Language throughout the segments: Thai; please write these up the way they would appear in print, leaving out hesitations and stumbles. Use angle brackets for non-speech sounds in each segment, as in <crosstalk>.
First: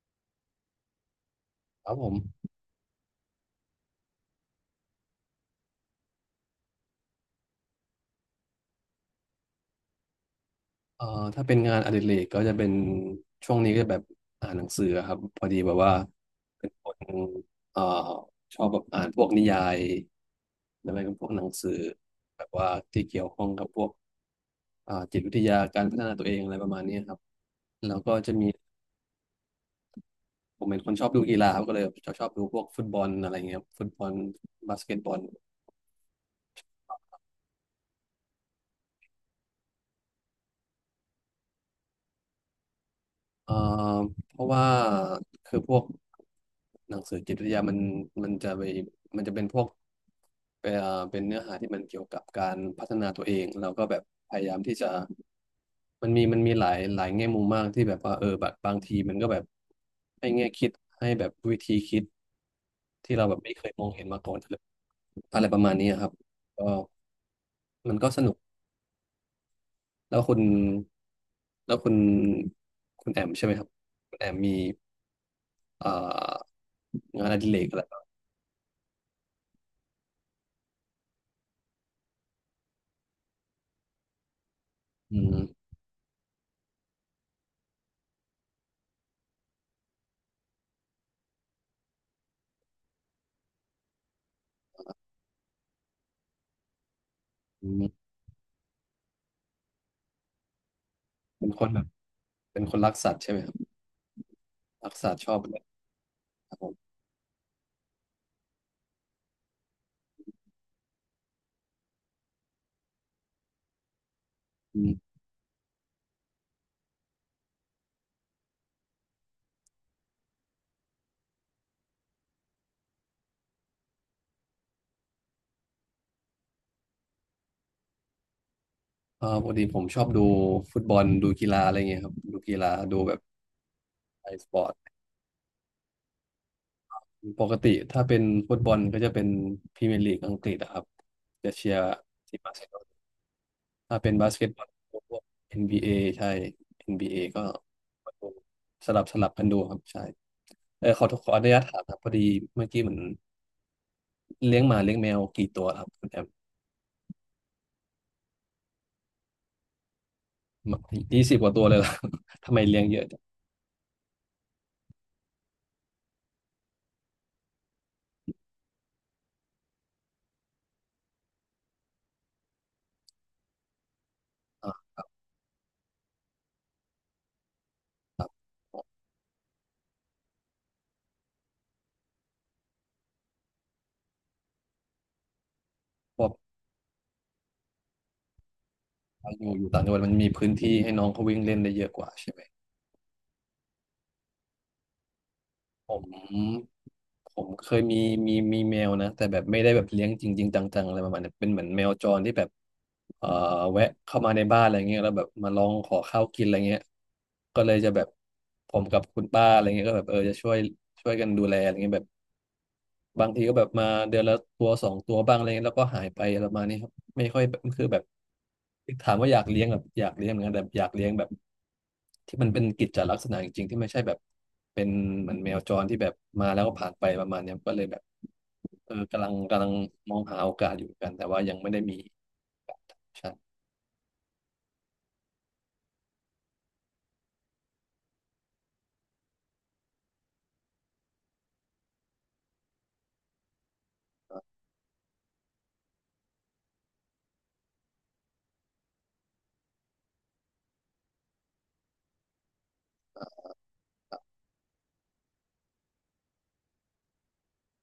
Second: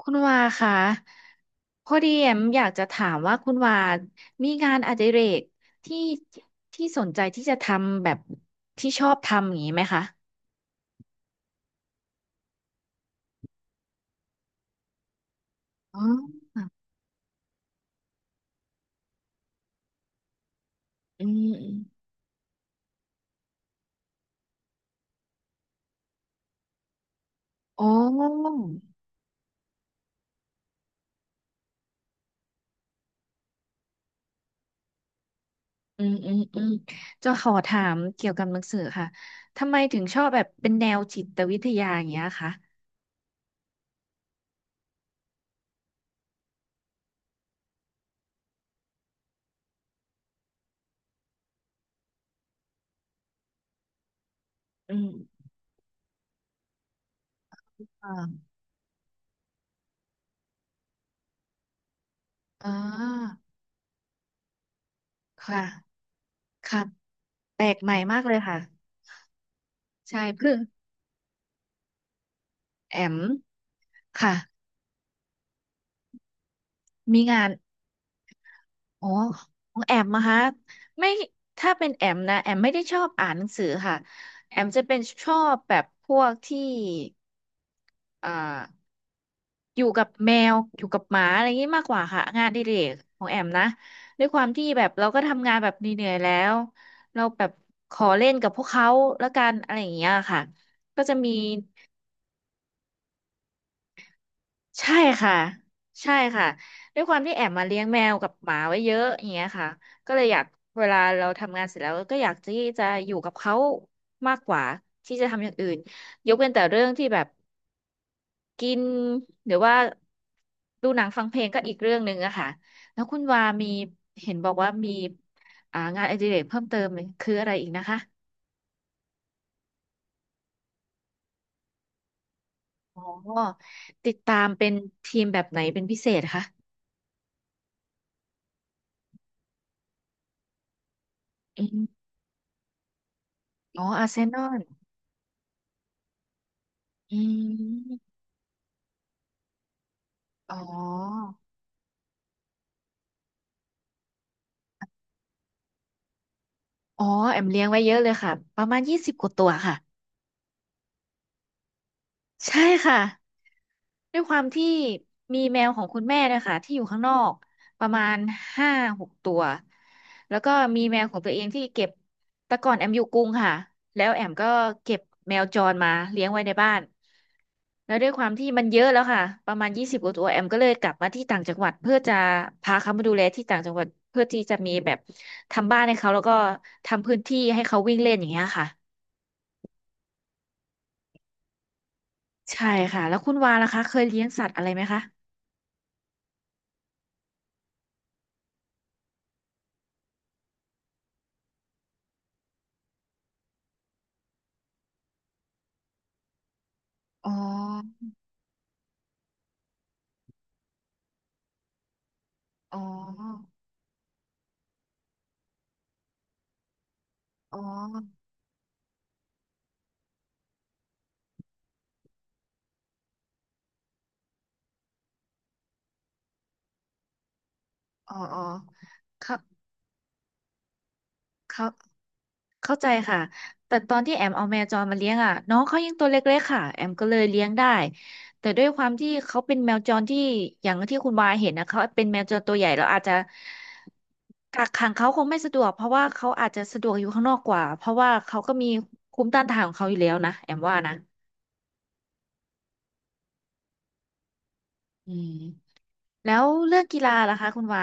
คุณวาคะพครัอบผดีมแอมอยากจะถามว่าคุณวามีงานอดิเรกที่สนใจที่จะทำแบบที่ชอบทำอย่างนี้ไหมคะเอ่อถ้าเป็นงานอดิเรกก็จะเป็นช่วงนี้ก็แบบอ่านหนังสือครับพอดีแบบว่าอ๋อเป็นคนเอ่อชอบแบบอ่านพวกนิยายแล้วก็อืพวกหนัมงอืมสือแบบว่าที่เกี่ยวข้องกับพวกจิตวิทยาการพัฒนาตัวเองอะไรประมาณนี้ครับโอ้แล้วก็จะมีผมเป็นคนชอบดูกีฬาครับก็เลยชอบดูพวกฟุตบอลอะไรเงี้ยครับฟุตบอลบาสเกตบอล อืมอืมอืมจะขอถามเกี่ยวกับหนังสือค่ะทำไมถึงชอบแบบเป็นแนวจิตวิทยาอย่างเงี้ยคะเอ่อเพราะว่าคือพวกหนังสือจิตวิทยามันจะไปมันจะเป็นพวกเอ่อเป็นเนื้อหาที่มันเกี่ยวกับการพัฒนาตัวเองเราก็แบบพยายามที่จะอืมมันมีหลายหลายแง่มุมมากที่แบบว่าเออแบอ่าบบางทีมันก็แบบให้แง่คิดให้แบบวิธีคิดอ่ที่เราแบาบไม่เคยมองเห็นมาก่อนเลยอะไรปค่ะระมาณนี้ครับก็ค่ะแปลกใหมัม่นก็มาสกเลนุกยค่ะใช่แล้วคุณเพื่อแล้วคุณแอคุณมแอมใช่ไหมครับคุณแอค่ะมมี เอ่อมีงานองาน ดิเรกอะไรบ้างอ๋อของแอมมาฮะไม่ถ้าเป็นแอมนะแอมไม่ได้ชอบอ่านหนังสือค่ะแอมจะเป็นอืชอมบแบบพวกที่อ่าอยู่กับแมวอยู่กับหมาอะไรอย่างนี้มากกว่าค่ะงานอดิเรกของแอมนะด้วยความที่แบบเราก็ทำงานแบบเหนื่อยๆแล้วเราแบบอืขมอเล่นกับพวกเขาแล้วกันอะไรอย่างเงี้ยค่ะก็จะมี เป็นคนแบบเป็นคนรักสัตว์ใช่ไหมครับรัใช่กสัตว์ชค่ะอบเลยใช่ค่ะครับผมด้วยความที่แอบมาเลี้ยงแมวกับหมาไว้เยอะอย่างเงี้ยค่ะก็เลยอยากเวลาเราทำงานเสร็จแล้วก็อยากที่จะอยู่กับเขามากกว่าอืมที่จะทำอย่างอื่นยกเว้นแต่เรื่องที่แบบกินหรือว่าดูหนังฟังเพลงก็อีกเรื่องหนึ่งอะค่ะแล้วคุณวามีเห็นบอกว่ามีงานอดิเรกเพิ่มเติมคืออะไรอีกนะคะปกติผมชอบดูฟุตบอลดูกีฬาอะไรเงี้ยครับดูกีฬาดูอ๋อแบบติดไอตาสมปอเป็ร์นตทีมแบบไหนเป็นพิเศษคะปกติถ้าเป็นฟุตบอลก็จะเป็นพรีเมียร์ลีกอังกฤษนะครับจะอืเชียร์มทีมบาร์เซโลนาอ๋อถ้าอาร์เป็นเซบานสอเกตบลอลพวก NBA ใช่เอ็นบีอืเอก็ม ดูสลับกันดูครับใช่อ๋เออขออ ขออนุญาตถามครับพอดีเมื่อกี้เหมือนเลี้ยงหมาเลี้ยงแมวกี่ตัวครับคุณแอม อ๋อ แอมเลี้ยงไว้เยอะเลยค่ะ ประมาณยี่สิบกว่าตัวค่ะ 20กว่าตัวเลยล่ะ <laughs> ทำไมใช่เลี้ยงค่ะ เยอะจังด้วยความที่มีแมวของคุณแม่เนะคะที่อยู่ข้างนอกประมาณห้าหกตัวแล้วก็มีแมวของตัวเองที่เก็บแต่ก่อนแอมอยู่กรุงค่ะแล้วแอมก็อ่าเก็บแมวจรมาเลี้ยงไว้ในบ้านแล้วด้วยคควารัมบที่มันเยอะแล้วค่ะประมาณยี่สิบกว่าตัวแอมก็เลยกลับมาที่ต่างจังหวัดเพื่อจะพาเขามาดูแลที่ต่างจังหวัดเพื่อที่จะมีแบบทำบ้านให้เขาแล้ผวก็มทำพื้นที่ให้เขาวิ่งเล่นอย่างเงี้ยค่ะเพวกอยู่ต่างจังหวัดมันมีพื้นที่ให้น้องเขาวิ่งเล่นได้เยอะกว่าใช่ไหมใช่ค่ะแล้วคุณวาล่ะคะเคยเลี้ยงสัตว์อะไรไหมคะผมผมเคยมีแมวนะแต่แบบไม่ได้แบบเลี้ยงจริงๆจังๆอะไรประมาณเนี้ยเป็นเหมือนแมวจรที่แบบเอ่อแวะเข้ามาในบ้านอะไรเงี้ยแล้วแบบมาลองขอข้าวกินอะไรเงี้ยอ๋ก็เลยจะแบอบผมกับคุณป้าอะไรเงี้ยก็แบบเออจะช่วยกันดูแลอะไรเงี้ยแบบ อ๋อ บางทีก็แบบมาเดือนละตัวสองตัวบ้างอะไรเงี้ยแล้วก็หายไปอะไรประมาณนี้ครับไม่ค่อยแบอ๋อบคือแบบถามว่าอยากเลี้ยงแบบอยากเลี้ยงเหมือนกันแต่อยากเลี้ยงแบบที่มันเป็นกิจจลักษณะจริงๆที่ไม่ใช่แบบเป็นเหมือนแมวจรที่แบบมาแล้วก็ผ่านไปประมาณเนี้ยก็เลยแบบอ๋ออ๋อเออกำลังเขากำลังมองหาโอกาสอยู่เหมือนกันแต่ว่ายังเข้าไม่ได้มีเข้าใจค่ะ ใช่แต่ตอนที่แอมเอาแมวจรมาเลี้ยงอ่ะน้องเขายังตัวเล็กๆค่ะแอมก็เลยเลี้ยงได้แต่ด้วยความที่เขาเป็นแมวจรที่อย่างที่คุณวาเห็นนะเขาเป็นแมวจรตัวใหญ่เราอาจจะกักขังเขาคงไม่สะดวกเพราะว่าเขาอาจจะสะดวกอยู่ข้างนอกกว่าเพราะว่าเขาก็มีภูมิต้านทานของเขาอยู่แล้วนะแอมว่านะอืม แล้วเรื่องกีฬาล่ะคะคุณวา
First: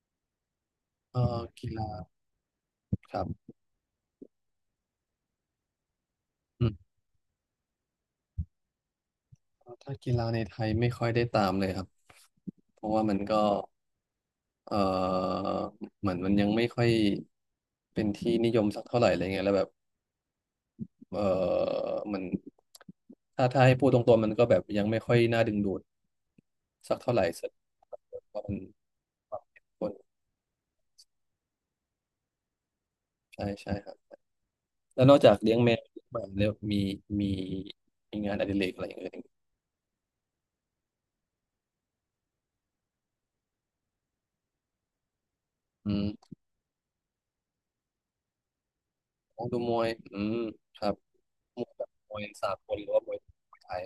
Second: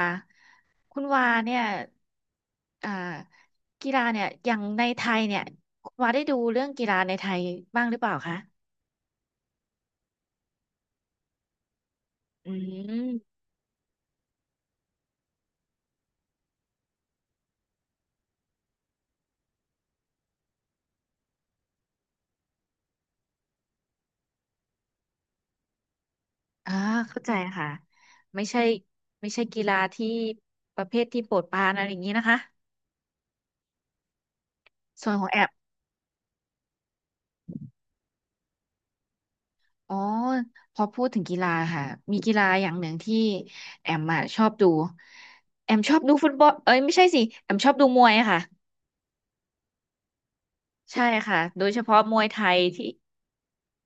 คุณเอวาอเนี่ยกีฬาอ่าครับกีฬาเนี่ยอย่างในไทยเนี่ยคุณวาได้ดูเรื่ออืงมกีฬาในไทยบ้างหรือเปล่าคะถ้ากีฬาในไทยไม่ค่อยได้ตามเลยครับอืเพราะว่ามันมก็ เอ่อเหมือนมันยังไม่ค่อยเป็นที่นิยมสักเท่าไหร่อะไรเงี้ยแล้วแบบเอ่อมันถ้าให้พูดตรงๆมันก็แบบยังไม่ค่อยน่าดึงดูดอ่าสักเท่าไหเข้าร่ใจสักค่ะเพไม่ราะมันใช่ไม่ควาใช่มกีเข้มฬาข้นที่ประเภทที่โปรดปรานอะไรอย่างนี้นะคะใช่ใช่ครับแล้วส่นวนอกขอจางกแอมเลี้ยงแมวเลี้ยงหมาแล้วมีมีมีงานอดิเรกอะไรอย่างอื่นอีกอ๋อพอพูดถึงกีฬาค่ะมีกีฬาอย่างหนึ่งที่แอมอะชอบดูแอมอืชอบดูฟุตมบอลเอ้ยไม่ใช่สิแอมชอบดูมวยอะค่ะของดูมวยอืมครับใช่ค่ะมโดวยยเฉแบบพาะมมววยยไทสายกลหที่ รือว่ามวยไทย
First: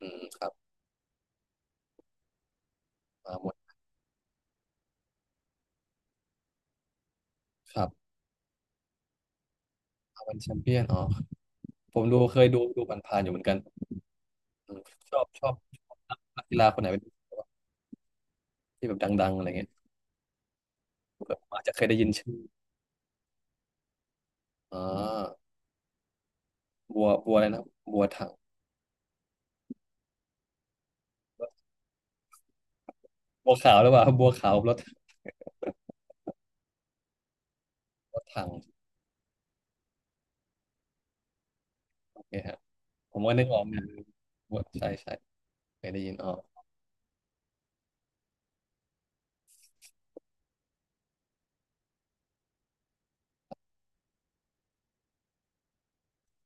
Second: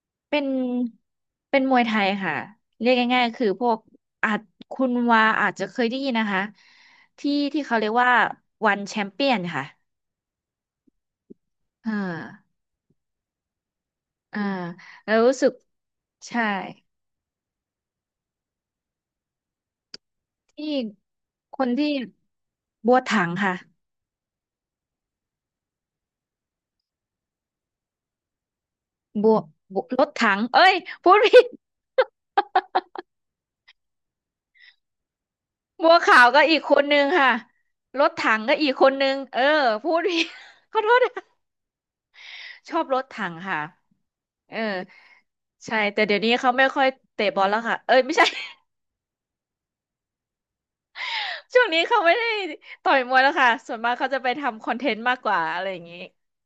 อืมเป็คนรับเป็นมวยไทยค่ะเรียกง่ายอ่าๆคืมอวพวยกอาจคุณวาอาจจะเคยได้ยินนะคะที่คเขารัเรียบกว่าวันแชมเปี้ยนค่ะอาวันแชมเปี้ยนอ๋ออ่าผมดูเคยดูผ่านๆอยู่เหมือนกัน อ่าอืมแล้ชวอบรู้ชสึอกบนัใช่กกีฬาคนไหนเป็นที่แบบดังๆอะไรเงี้ยที่แบบคอาจนจะเคยที่ได้ยินชื่อบัวถังค่ะอ่าบัวอะไรนะ บัวถังบัวรถถังเอ้ยพูดผิด <laughs> บัวขาวหรือเปล่าบัวขาวรถบัวขาวก็อีกคนนึงค่ะรถรถถังถังก็อีกคนนึงเออพูดผิด <laughs> ขอโทษนะโอเคฮะชอบรถผมถัก็งนึกอค่ะ อกนะเอบัอวใช่ใช่ใช่เคยแต่ได้ยิเดี๋นยวอ๋นี้อเขาไม่ค่อยเตะบอลแล้วค่ะเอ้ยไม่ใช่ <laughs> ช่วงนี้เขาไม่ได้ต่อยมวยแล้วค่ะส่วนมากเขาจะไปทำคอนเทนต์มากกว่าอะไรอย่างนี้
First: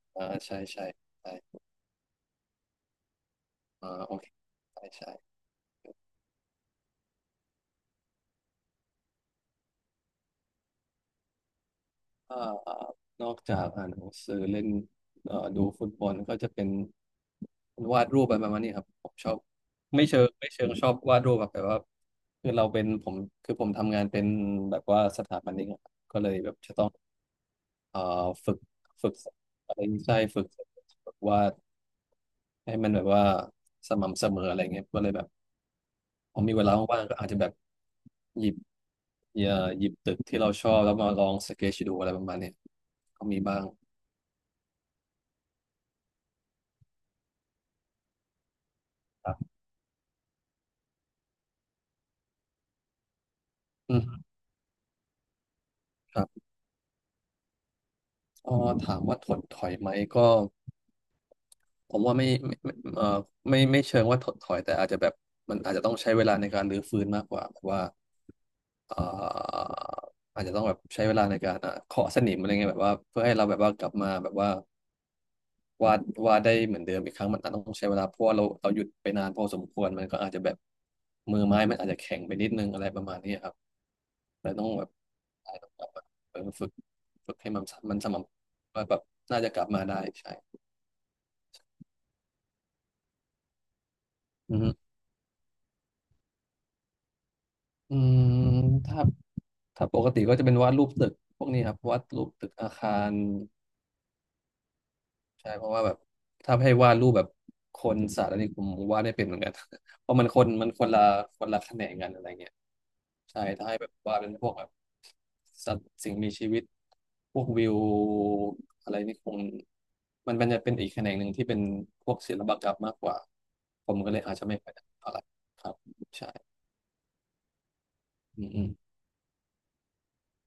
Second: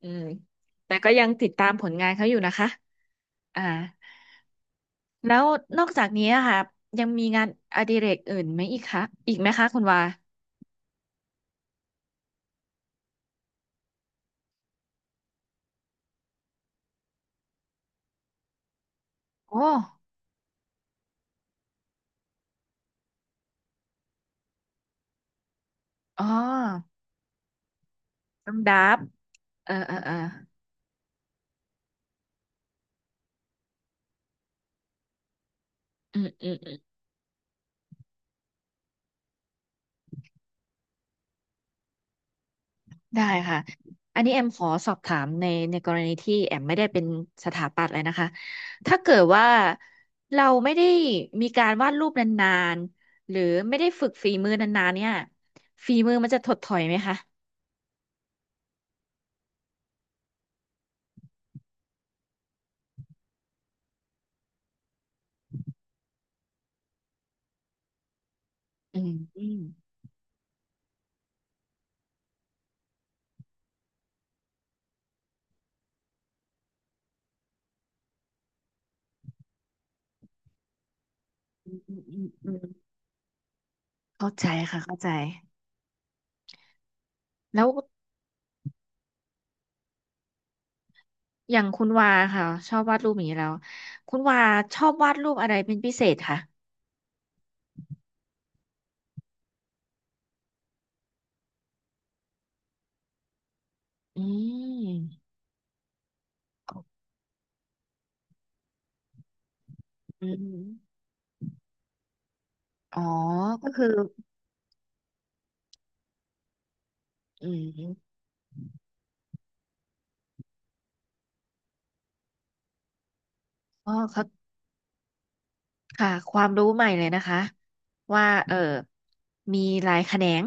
อืมอ่าใช่ใช่แต่ก็ยังติดใช่ตามผลงานเขาอยู่นะคะอ่าอ่าโอเคใช่แล้ใช่ วนอกจากนี้อะค่ะยังมีงานอดิเรกอื่นไหมอีกคะอีกไหมคะคุณวาเอ่อนอกจากอ่านหนังสือเล่นดูฟุตบอลก็จะเป็นวาดรูปอะไรประมาณนี้ครับผมชอบโอ้ไม่เชิงชอบวาดรูปแบบแต่ว่าคือเราเป็นผมคือผมทำงานเป็นแบบว่าสถาปนิกอะครับก็อ๋อเลยแบบจะต้องเอ่อต้ฝึองกดับฝึกเอออะไรเออเออใช่ฝึกวาดให้มันแบบว่าสม่ำเสมออะไรเงี้ยก็เลยแบบอืมพออืมีม เวลาว่างๆก็อาจจะแบบหยิบเอ่อหยิบตึกที่เราชอบแล้วมาลองสเก c h ดูอะไรประมาณเนี้ยได้ก็มีบ้าค่ะ ง อันนี้แอมขอสอบถามในในกรณีที่แอมไม่ได้เป็นสถาปัตย์เลยนะคะ ถ้าเกิดว่าเราไม่ได้มีการวาดรูปนานๆ หรือไม่ได้อืฝึกมฝีมือนานๆเนี่ยฝีมือครัมันจะบถดถอยไหมคะเอ๋อถามว่าถดถอยไหมก็ผมว่าไม่ไม่ไม่ไม่เชิงว่าถดถอยแต่อาจจะแบบมันอาจจะต้องใช้เวลาในการรื้อฟื้นมากกว่าแบบว่าอืเอ่มอืมออาจจะต้องแบบใช้เวลาในการเคาะสนิมอะไรเงี้ยแบบว่าเพื่อให้เราแบบว่ากลับมาแบบว่า วาดวาดได้เหมือนเดิมอีกครั้งมันอาจต้องใช้เวลาเพราะว่าเราหยุดไปนานพอสมควรมันก็อาจจะแบบมือไม้อืมันมอาจอืจะมแข็อืงมไปนิดนึอืงมอะไรประมาณนี้ครับเข้าใจเราต้องค่ะแบบเข้าใจ อาจจะต้องกลับมาเออฝึกฝึกให้มัแล้นวมันสม่ำว่าแบบน่าจะกลับมาได้ใช่อย่างคุณวาค่ะชอบวาดรูปอย่างนี้แล้ว คุณวาอือฮึชอบวาดรูปอะไรเป็นพิเศษคะอืมถ้าถ้าปกติก็จะเป็นวาดรูปตึกพวกนี้ครับวาดรูปตึกอาคาร อืมใช่เพราะว่าแบบถ้าให้วาดรูปแบบคนสัตว์อะไรผมวาดไม่เป็นเหมือนกัน <laughs> เพราะอืมันคนมันคนมละคนละแขนงกันอะไรเงี้ยอ๋อใช่ถ้าก็ให้คือแบบวาดเป็นพวกแบบสัตว์สิ่งมีชีวิตพวอืกวิวมอะไรนี่คงมันเป็นจะเป็นอีกแขนงหนึ่งที่เป็นพวกศิลปกรรมมากกว่าผก็มก็เลเขา ยอาจจะไม่ค่อยได้เท่าไหร่ครับค่ะความใช่รู้ใหม่เลยนะคะว่าอืมเอออืมมีหลายแขนง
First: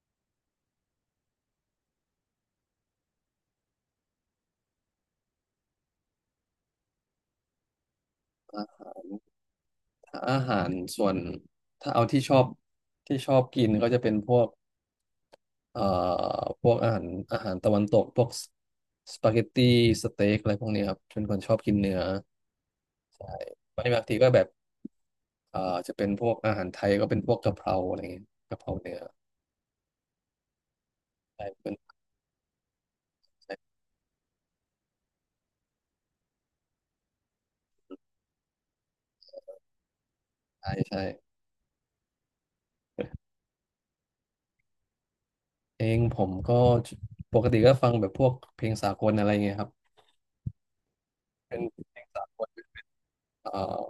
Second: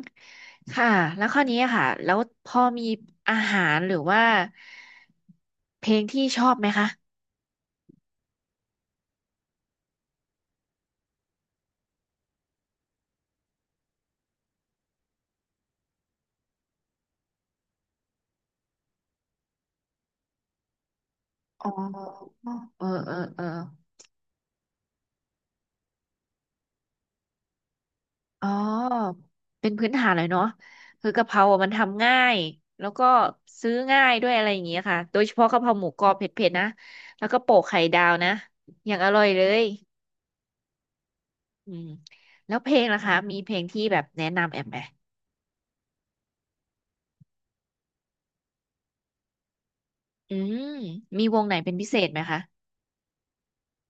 ค่ะแล้วข้อนี้ค่ะแล้วพอมีอาหารหรือว่าเพลงที่ชอบไหมคะอ่ะถ้าอาหารส่วนถ้าเอาที่ชอบที่ชอบกินก็จะเป็นพวก เอ่อพวกอาหารอาหารตะวันตกพวกสปาเกตตี้สเต็กอะไรพวกนี้ครับเป็นคนชอบอ๋อกินเนื้อเออเออใช่เออบางทีก็แบบเอ่อจะเป็นพวกอาหารไทยก็เป็นพวกกะเพราอะไรเงี้ยอ๋อกะเพราเนื้อเป็นพื้นฐานเลยเนาะคือกะเพราใช่อะมัเป็นนทำง่ายแล้วก็ใช่ซื้อง่ายด้วยอะไรอย่างเงี้ยค่ะโดยเฉพาะกะเพราหมูกรอบเผ็ดๆนะแล้วก็โปะไข่ดาวนะอย่างอร่อยเลยใช่ใช่อืมแล้วเพลงล่ะคะมีเพลงที่แบบแนะนำแอมไหม เองผมก็ปกติก็ฟังแบบพวกเพลงสากลอะไรเงี้ยครับอืมมีวงไหนเป็นเป็นพิเศเพลงษไหมสาคะกลเอ่อ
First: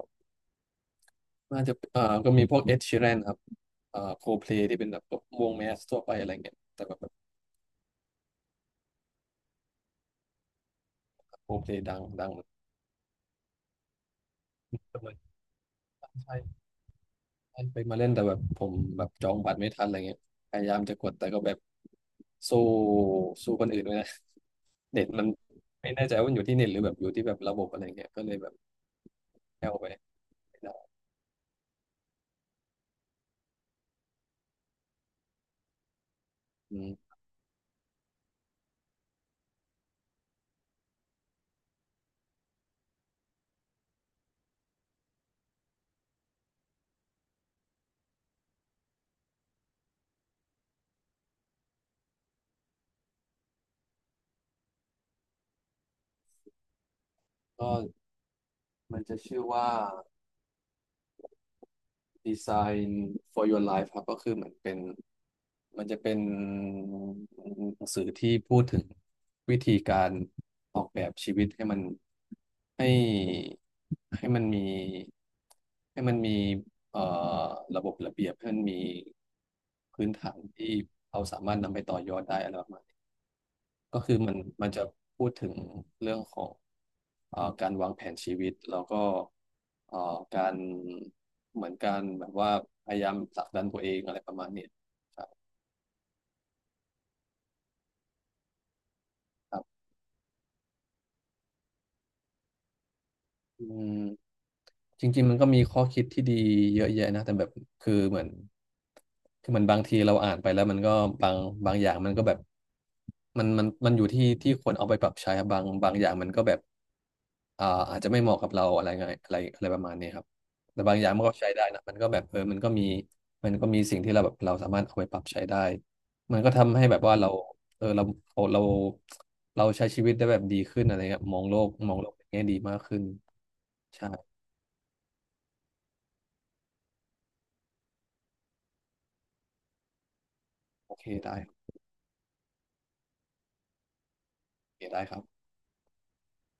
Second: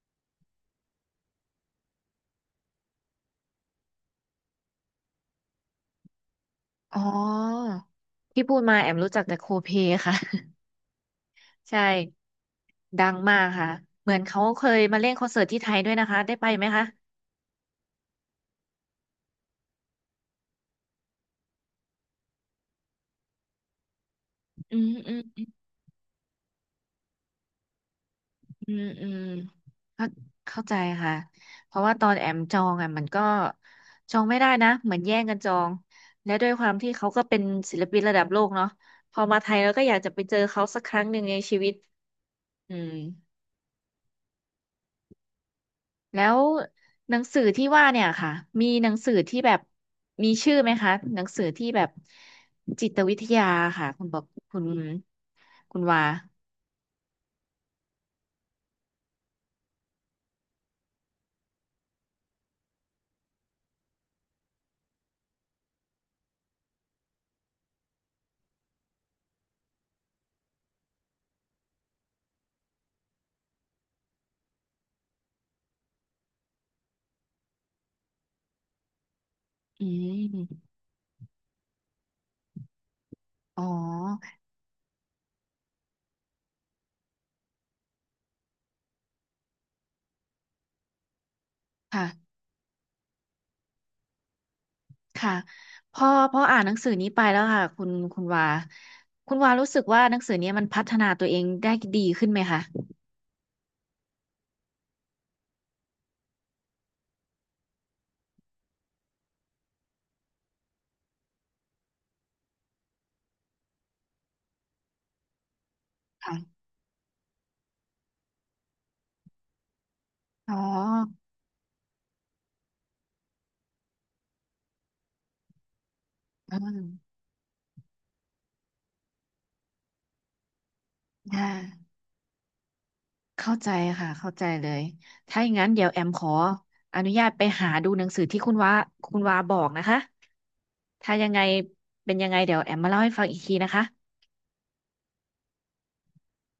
น่าจะก็มีพวกเอ็ดชีแรนครับโคเพลที่เป็นแบบวงแมสทั่วไปอะไรเงี้ยแต่อ๋แบบอที่พูดมาแอมรู้จักแต่โคเพค่ะ โค <laughs> เพลใช่ดังดังเหมือนกัดังมากค่ะเหมือนเขาเคยมาเล่นคอนเสิร์ตที่ไทยด้วยนะคะนได้ใช่ ไปไหมคะไปมาเล่นแต่แบบผมแบบจองบัตรไม่ทันอะไรเงี้ยพยายามจะกดแต่ก็แบบสู้สู้คนอื่นไม่ได้ อืม <laughs> เน็ตอืมันมไม่แน่ใจว่ามันอยู่ที่เน็ตหรือแบบอยู่ที่แบบระบบอะไรเงี้ยก็เลยแบบอืมอืมแอวไปเข้าไม่เข้าใจได้ค่ะเพราะว่าตอนแอมจองอ่ะมันก็จองไม่ได้นะเหมือนแย่งกันจองและด้วยความอืที่เขามก็เป็นศิลปินระดับโลกเนาะพอมาไทยแล้วก็อยากจะไปเจอเขาสักครั้งหนึ่งในชีวิตอืม แล้วหนังสือที่ว่าเนี่ยค่ะมีหนังสือที่แบบมีชื่อไหมคะหนังสือที่แบบจิตวิทยาค่ะคุณบอกคุณคุณวาก็มันจะชื่อว่า Design for Your Life ครับก็คือเหมือนเป็น มันจะเป็นหนังสือที่พูดถึงวิธีการออกแบบชีวิตให้มันให้ให้มันมีให้มันมีเอ่อระบบระเบียบให้มันมีอืพื้นฐานมที่เราสามารถนำไปต่อยอดได้อะไรประมาณนี้อ๋อก็คือมันมันจะพูดถึงเรื่องของการวางแผนชีวิตแล้วก็เอ่อการเหมือนการค่ะแบบว่าพยายามผลักดันตัวเองอะไรประมาณเนี้ยครับ ค่ะพอพออ่านหนังสือนี้ไปแล้วค่ะคุณวาคุณวารู้สึกว่าหนังสือเนี้มันพัฒนาตัวเองได้ดีขึ้นไหมคะอืมจริงๆมันก็มีข้อคิดที่ดีเยอะแยะนะแต่แบบคือเหมือนคือมันบางทีเราอ่านไปแล้วมันก็บางบางอย่างมันก็แบบมันอยู่ที่ที่คนเอาไปปรับใช้ครับบางอย่างมันค่ะก็แบบอาจจะไม่เหมาะกับเราอะไรเงี้ยอะไรอะไรประมาณนี้ครับอ๋อแต่บางอย่างมันก็ใช้ได้นะมันก็แบบเออมันก็มีมันก็มีสิ่งที่เราแบบเราสามารถเอาไปปรับใช้ได้มันก็อืทำให้แบบว่ามเราเออเราเราเราใช้ชีวิตได้แบบดีขึ้นอะไรเงี้ยมองค่ะ โลกมองโลกในแง่ดีมากขึ้นเข้าใจใช่ ค่ะเข้าใจเลยถ้าอย่างนั้นเดี๋ยวแอมขออนุญาตไปหาดูหนังสือที่คุณว่าคุณว่าบอกนะคะโอเคถ้ายังได้ไงเป็นยังไงเดี๋ยวแอมมาเล่าให้ฟังอีกทีนะคะโอเคได้ครับ